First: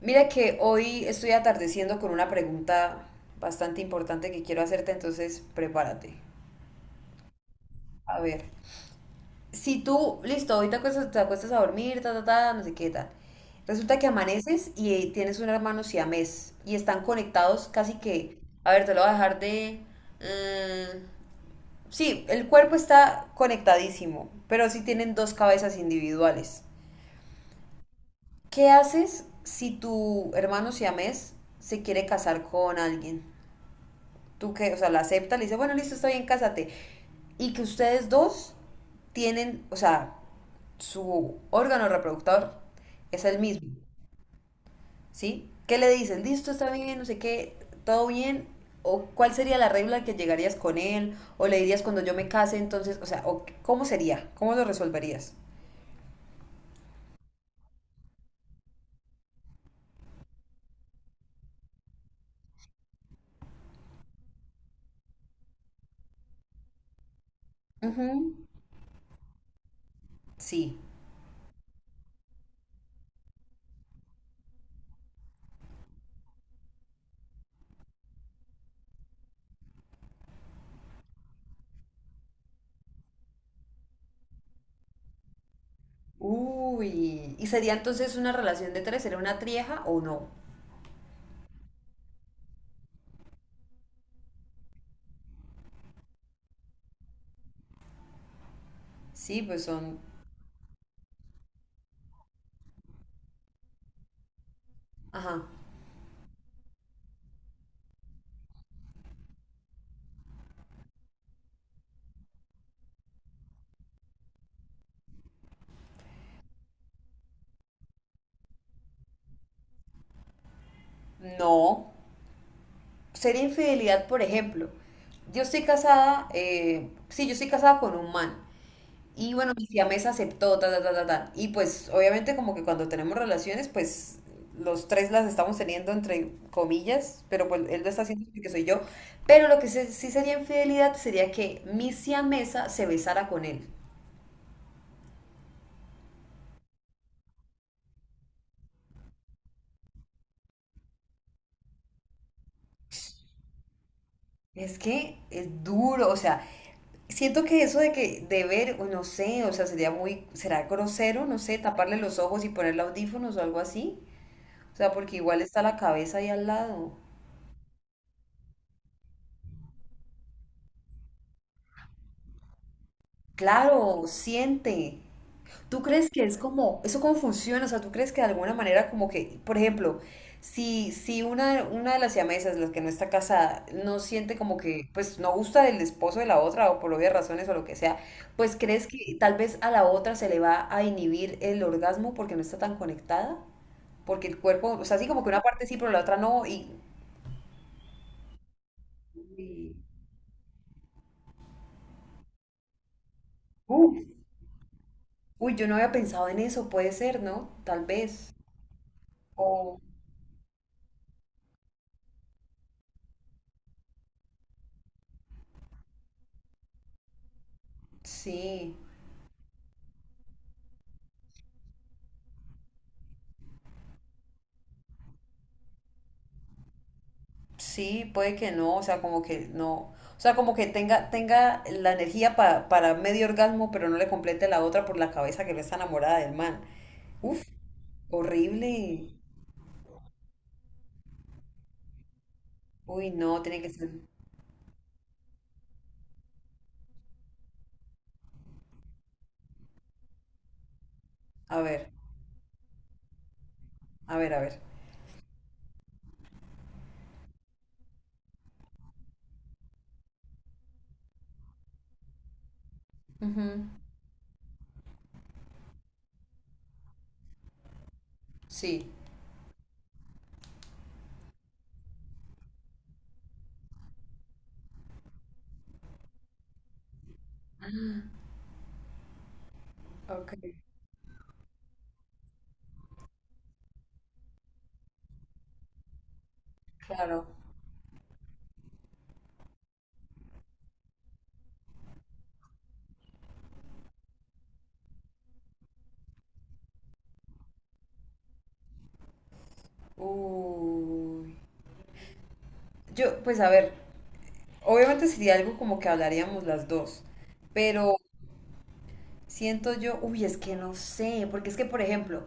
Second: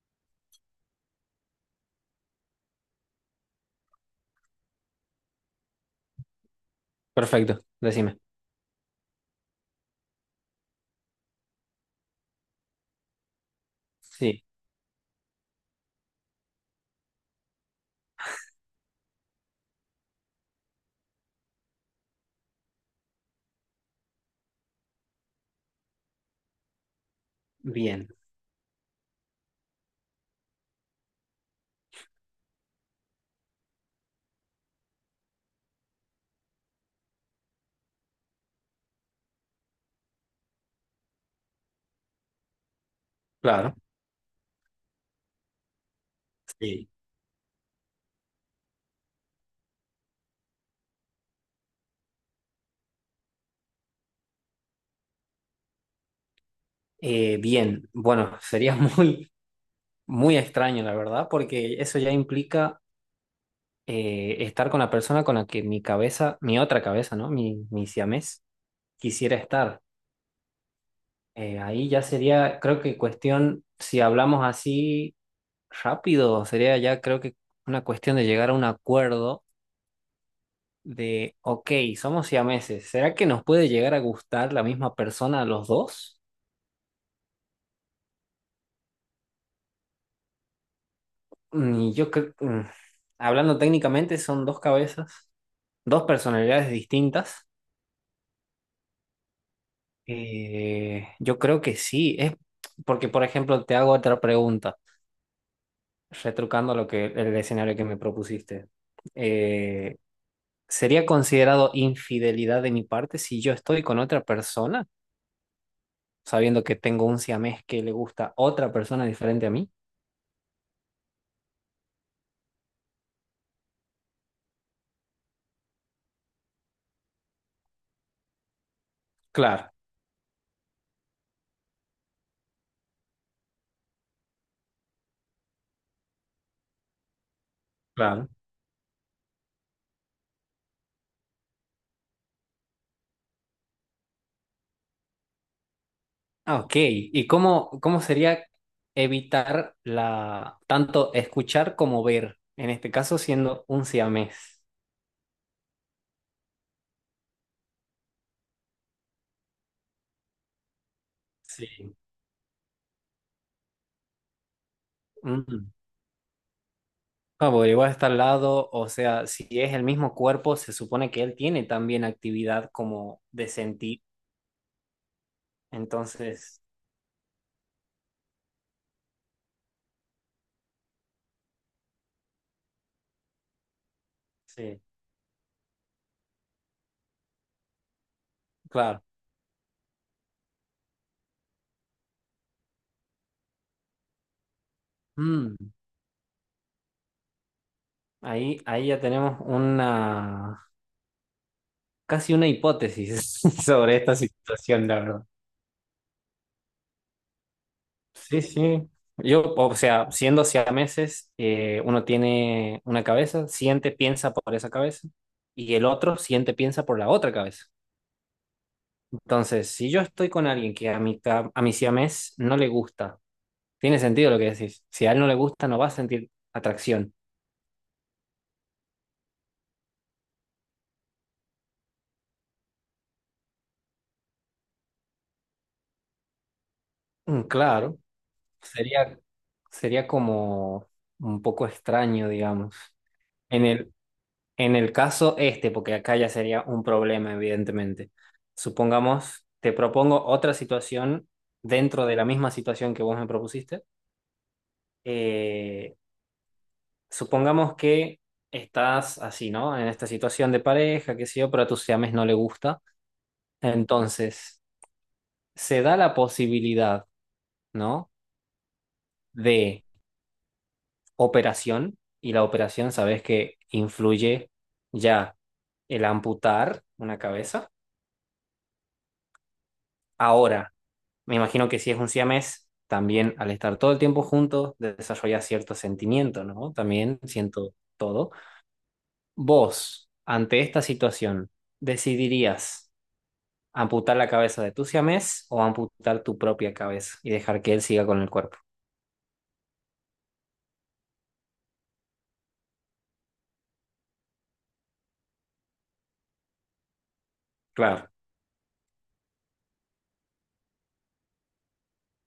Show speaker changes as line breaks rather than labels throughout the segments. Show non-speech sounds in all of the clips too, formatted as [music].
Mira que hoy estoy atardeciendo con una pregunta bastante importante que quiero hacerte, entonces prepárate.
Perfecto, decime.
A ver, si tú, listo, hoy te acuestas, a dormir, ta, ta, ta, no sé qué tal. Resulta que
Sí,
amaneces y tienes un hermano siamés y están conectados casi que, a ver, te lo voy a dejar de... mm, sí, el cuerpo está conectadísimo, pero sí tienen dos cabezas individuales.
bien,
¿Qué haces si tu hermano siamés se quiere casar con alguien? Tú que, o sea, la acepta, le dice, bueno, listo, está bien, cásate. Y que ustedes dos tienen, o sea, su órgano reproductor es el mismo,
claro.
¿sí? ¿Qué le dices? Listo, está
Sí.
bien, no sé qué, todo bien. ¿O cuál sería la regla que llegarías con él? ¿O le dirías cuando yo me case, entonces, o sea, o cómo sería? ¿Cómo lo resolverías?
Bien, bueno, sería [laughs] muy extraño, la verdad, porque eso ya implica estar con la persona con la que mi cabeza, mi otra cabeza, ¿no? Mi
Ujú.
siamés quisiera estar.
Sí.
Ahí ya sería, creo que cuestión, si hablamos así rápido, sería ya creo que una cuestión de llegar a un acuerdo de, ok, somos siameses, ¿será que nos puede llegar a gustar la misma persona a los dos?
Uy. ¿Y sería entonces una relación de tres? ¿Sería una trieja o no?
Y yo creo, hablando técnicamente, son dos cabezas, dos personalidades distintas.
Sí, pues son...
Yo creo que sí, es porque, por ejemplo, te hago otra pregunta,
Ajá.
retrucando lo que el escenario que me propusiste. Eh, ¿Sería considerado infidelidad de mi parte si yo estoy con otra persona, sabiendo que tengo un siamés que le gusta otra persona diferente a mí?
No. Sería infidelidad, por ejemplo. Yo estoy casada, sí, yo estoy casada con un man. Y bueno, mi
Claro,
siamesa aceptó, ta, ta, ta, ta, ta. Y pues, obviamente, como que cuando tenemos relaciones, pues los tres las estamos teniendo entre comillas, pero pues él lo está haciendo
claro.
porque soy yo. Pero sí sería infidelidad sería que mi siamesa se besara con él.
Ah, ok, ¿y cómo sería evitar la tanto escuchar como ver? En este caso siendo un siamés.
Es que es duro, o sea, siento que eso de ver, o no sé, o sea, sería muy, será grosero, no sé, taparle
Sí.
los ojos y ponerle audífonos o algo así. O sea, porque igual está
Mm.
la cabeza ahí al lado.
Ah, porque igual está al lado, o sea, si es el mismo cuerpo, se supone que él tiene también actividad como de sentir.
Claro, siente. ¿Tú crees que es
Entonces,
como, eso cómo funciona? O sea, ¿tú crees que de alguna manera como que, por ejemplo, si una de las siamesas, las que no está casada, no siente como
sí,
que, pues no gusta del esposo de la otra o por obvias razones o lo que sea, pues crees
claro.
que tal vez a la otra se le va a inhibir el orgasmo porque no está tan conectada? Porque el cuerpo, o sea, así como que una
Mm.
parte sí, pero la otra no, y...
Ahí ya tenemos
y-
una casi una hipótesis [laughs]
uf,
sobre esta situación, la verdad.
uy, yo no había pensado en eso, puede ser, ¿no? Tal vez.
Sí, sí. Yo, o
O
sea, siendo siameses, uno tiene una cabeza, siente, piensa por esa cabeza, y el otro siente, piensa por la otra cabeza.
sí.
Entonces, si yo estoy con alguien que a mi siamés no le gusta, tiene sentido lo que decís. Si a él no le gusta, no va a sentir atracción.
Sí, puede que no, o sea, como que no, o sea, como que tenga, tenga la energía para medio orgasmo, pero no le complete la otra por la cabeza que no está enamorada del man. Uf,
Claro,
horrible.
sería, sería como un poco extraño, digamos.
Uy, no, tiene
En
que ser.
el, En el caso este, porque acá ya sería un problema, evidentemente. Supongamos, te propongo otra situación
A ver,
dentro de la misma situación que vos me propusiste.
a ver, a ver.
Eh, Supongamos que estás así, ¿no? En esta situación de pareja, qué sé yo, pero a tus siames no le gusta.
Ujú,
Entonces, se da la posibilidad, ¿no?
sí,
De operación, y la operación sabes que influye ya el amputar una cabeza.
ok,
Ahora, me imagino que si es un siamés, también al estar todo el tiempo juntos, desarrolla cierto sentimiento, ¿no? También
claro.
siento todo. Vos, ante esta situación, ¿decidirías amputar la cabeza de tu siamés o amputar tu propia cabeza y dejar que él siga con el cuerpo?
Uy. Yo, pues a ver, obviamente sería algo como que hablaríamos las dos, pero
Claro,
siento yo, uy, es que no sé, porque es que, por ejemplo,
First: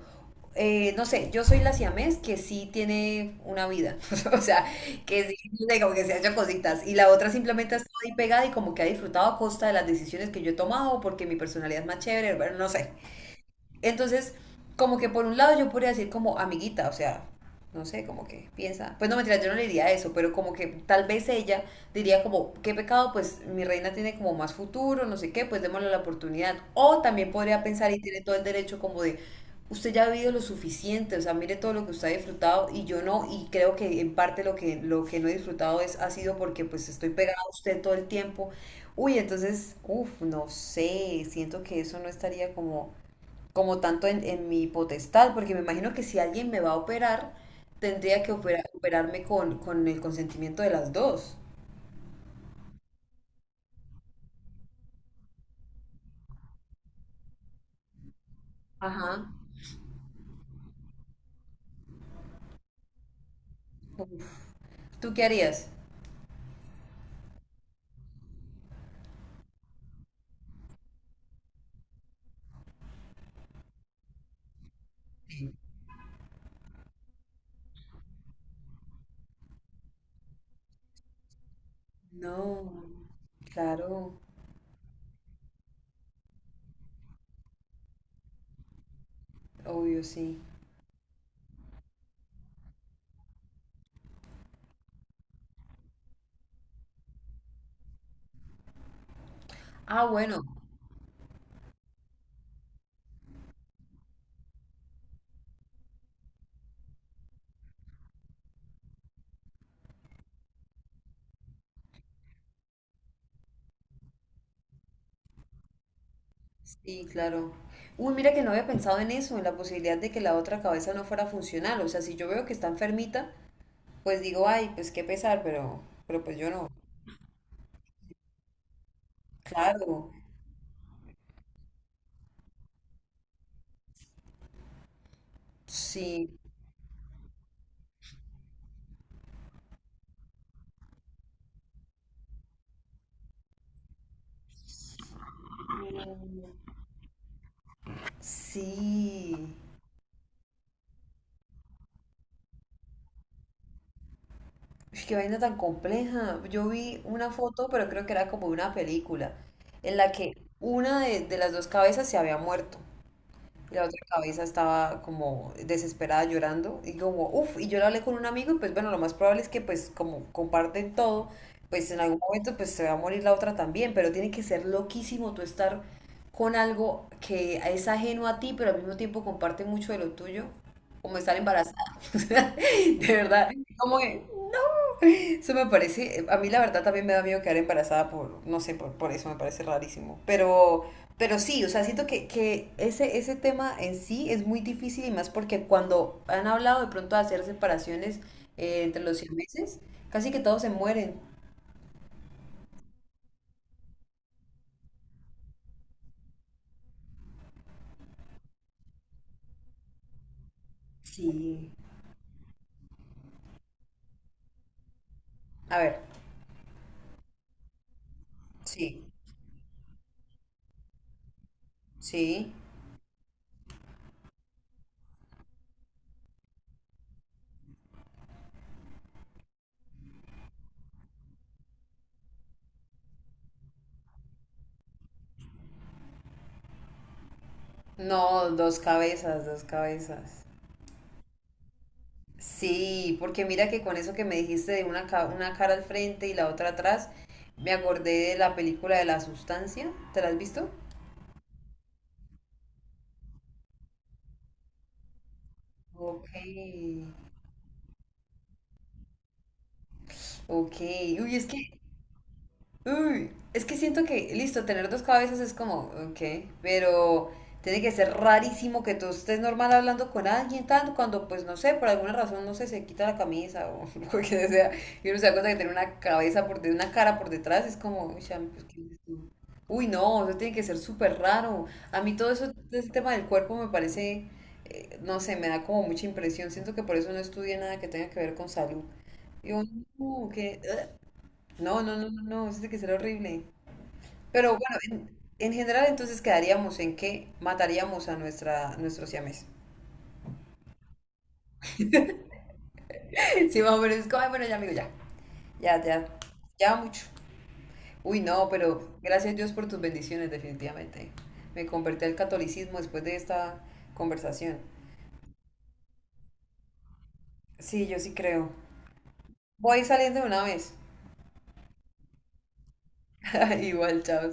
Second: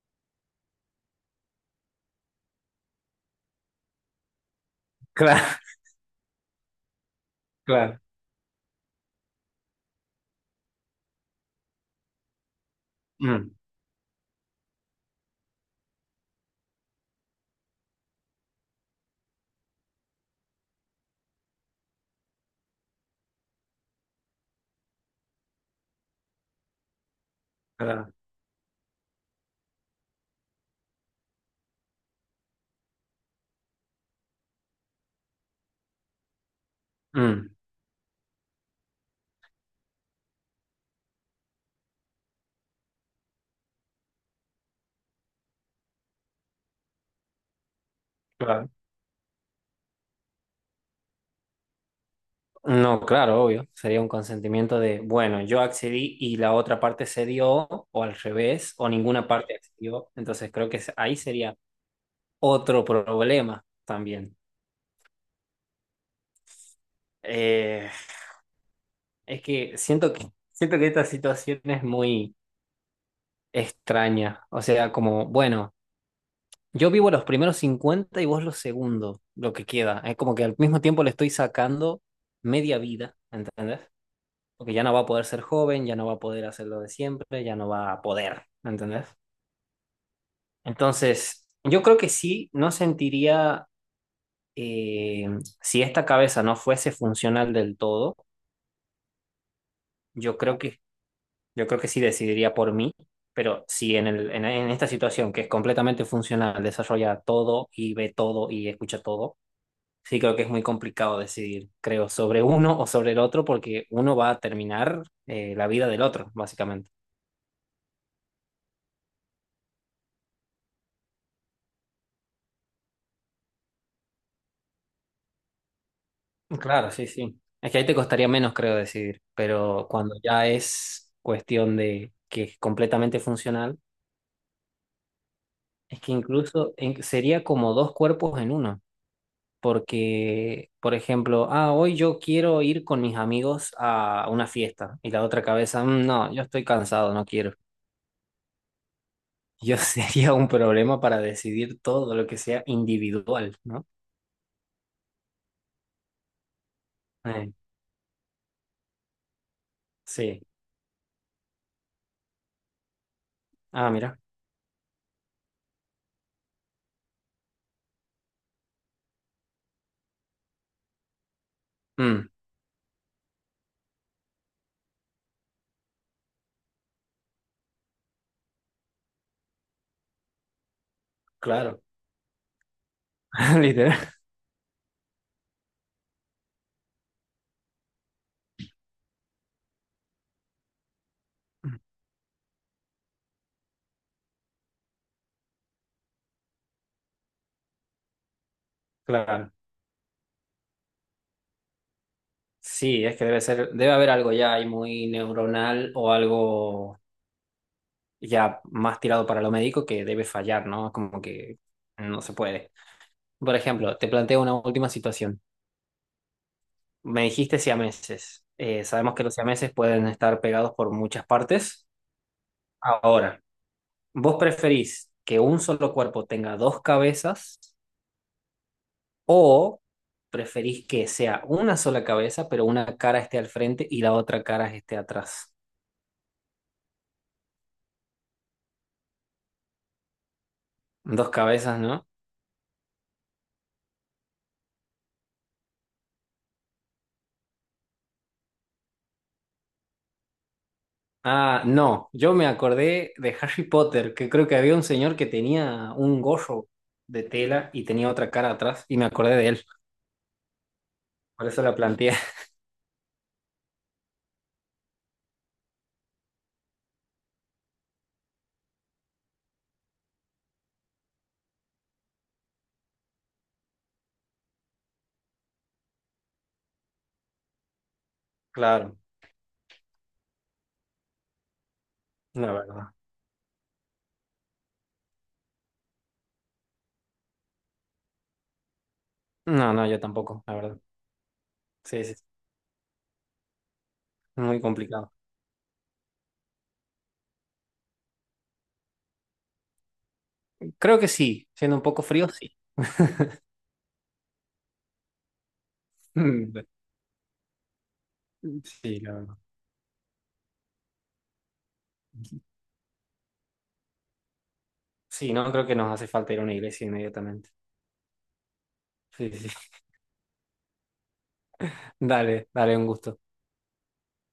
no sé, yo soy la siamés que sí tiene una vida, [laughs] o sea, que sí,
claro,
tiene como que se ha hecho cositas, y la otra simplemente ha estado
[laughs] claro.
ahí pegada y como que ha disfrutado a costa de las decisiones que yo he tomado, porque mi personalidad es más chévere, bueno, no sé.
Mm,
Entonces, como que por un lado yo podría decir como amiguita, o sea, no sé, como que piensa, pues no mentira, yo no le diría eso, pero como que tal vez ella diría como, qué pecado, pues mi reina tiene como más futuro, no sé qué, pues démosle la oportunidad. O también podría pensar y
claro,
tiene todo el derecho como de, usted ya ha vivido lo suficiente, o sea, mire todo lo que usted ha disfrutado y yo no, y creo que en parte lo que no he disfrutado es, ha sido porque pues estoy pegada a
mm,
usted todo el tiempo. Uy, entonces, uff, no sé, siento que eso no estaría como como tanto en mi potestad, porque me imagino que si alguien me va a operar, tendría que
claro.
operarme con el consentimiento de las dos.
No, claro, obvio. Sería un consentimiento de, bueno, yo accedí y la otra parte cedió, o al revés, o
Ajá.
ninguna parte accedió. Entonces creo que ahí sería otro problema
Uf,
también.
¿tú qué harías?
Eh, es que siento que esta situación es muy extraña. O sea, como, bueno, yo vivo los primeros 50 y vos los segundos, lo que queda. Es como que al mismo tiempo le estoy sacando media
No,
vida, ¿entendés?
claro,
Porque ya no va a poder ser joven, ya no va a poder hacer lo de siempre, ya no va a poder, ¿entendés?
obvio, sí.
Entonces, yo creo que sí, no sentiría, eh, si esta cabeza no fuese funcional del todo,
Ah,
yo
bueno,
creo que yo creo que sí decidiría por mí, pero si en en esta situación que es completamente funcional, desarrolla todo y ve todo y escucha todo, sí creo que es muy complicado decidir, creo, sobre uno o sobre el otro, porque uno va a terminar la vida del otro, básicamente.
sí, claro. Uy, mira que no había pensado en eso, en la posibilidad de que la otra cabeza no fuera funcional. O sea, si yo veo que está enfermita, pues digo, ay, pues qué pesar, pero pues yo no.
Claro, sí, sí. Es que ahí te costaría menos, creo, decidir, pero
Claro,
cuando ya es cuestión de que es completamente funcional, es que
sí,
sería como dos cuerpos en uno. Porque, por ejemplo, ah, hoy yo quiero ir con mis amigos a una fiesta y la otra cabeza, "Mm, no, yo estoy cansado, no quiero."
sí.
Yo [laughs] sería un problema para decidir todo lo que sea individual, ¿no?
Ush, qué vaina tan compleja. Yo vi una
Eh,
foto, pero creo que era como una película, en la que
sí.
una de las dos cabezas se había muerto y la
Ah,
otra
mira.
cabeza estaba como desesperada llorando y como, uff, y yo lo hablé con un amigo y pues bueno, lo más probable es que pues como comparten todo, pues en algún
Mm,
momento pues se va a morir la otra también, pero tiene que ser loquísimo tú estar con algo que es ajeno a ti, pero al mismo tiempo comparte mucho de lo tuyo, como estar embarazada.
claro.
[laughs] O sea, de verdad,
[laughs] Literal.
como que eso me parece, a mí la verdad también me da miedo quedar embarazada por, no sé, por eso me parece rarísimo. Pero sí, o sea, siento que ese tema en sí es muy difícil y más porque cuando han hablado de pronto de hacer separaciones entre los
Claro.
siameses, casi que todos se mueren.
Sí, es que debe ser, debe haber algo ya ahí muy neuronal o algo ya más tirado para lo médico que debe fallar, ¿no? Como que
Sí.
no se puede. Por ejemplo, te planteo una última situación.
A ver,
Me dijiste siameses.
sí,
Sabemos que los siameses pueden estar pegados por muchas partes.
sí.
Ahora, ¿vos preferís que un solo cuerpo tenga dos cabezas o preferís que sea una sola cabeza, pero una cara esté al frente y la otra cara esté atrás?
No, dos cabezas, dos cabezas.
Dos cabezas, ¿no?
Sí, porque mira que con eso que me dijiste de una, una cara al frente y la otra atrás, me acordé de la película de La Sustancia. ¿Te la has visto?
Ah, no, yo me acordé de Harry Potter, que creo que había un señor que tenía un
Ok,
gorro de tela y tenía otra cara atrás y me acordé de él.
ok. Uy, es
Por eso la
que
planteé. [laughs]
uy, es que siento que, listo, tener dos cabezas es como, ok, pero tiene que ser rarísimo que tú estés normal hablando con alguien tanto cuando, pues no sé, por alguna razón, no sé, se quita la camisa o [laughs] lo que sea, y uno se da cuenta que tiene una cabeza por de una cara por detrás, es como, uy, chamo, pues, ¿qué es
Claro,
esto? Uy, no, eso tiene que ser súper raro. A mí todo eso,
la
ese
verdad.
tema del cuerpo me parece, no sé, me da como mucha impresión. Siento que por eso no estudié nada que tenga que ver con salud. Y uno,
No, no, yo
como
tampoco, la
que,
verdad.
no, no,
Sí,
no,
sí,
no, no, eso tiene que ser horrible. Pero
muy
bueno,
complicado.
en general entonces quedaríamos en que mataríamos a nuestra, nuestro siamés.
Creo que sí, siendo un poco frío, sí. [laughs]
[laughs] Sí, más o menos, es como, "Ay, bueno, ya amigo, ya, ya, ya,
Mm,
ya mucho." Uy, no, pero
sí, la
gracias
verdad.
Dios por tus bendiciones, definitivamente. Me convertí al catolicismo después de esta conversación.
Sí, no, creo que nos hace falta ir a una iglesia inmediatamente.
Sí, yo sí creo.
Sí, sí.
Voy
[laughs]
saliendo de una vez.
Dale, dale, un gusto.
[laughs] Igual, chao.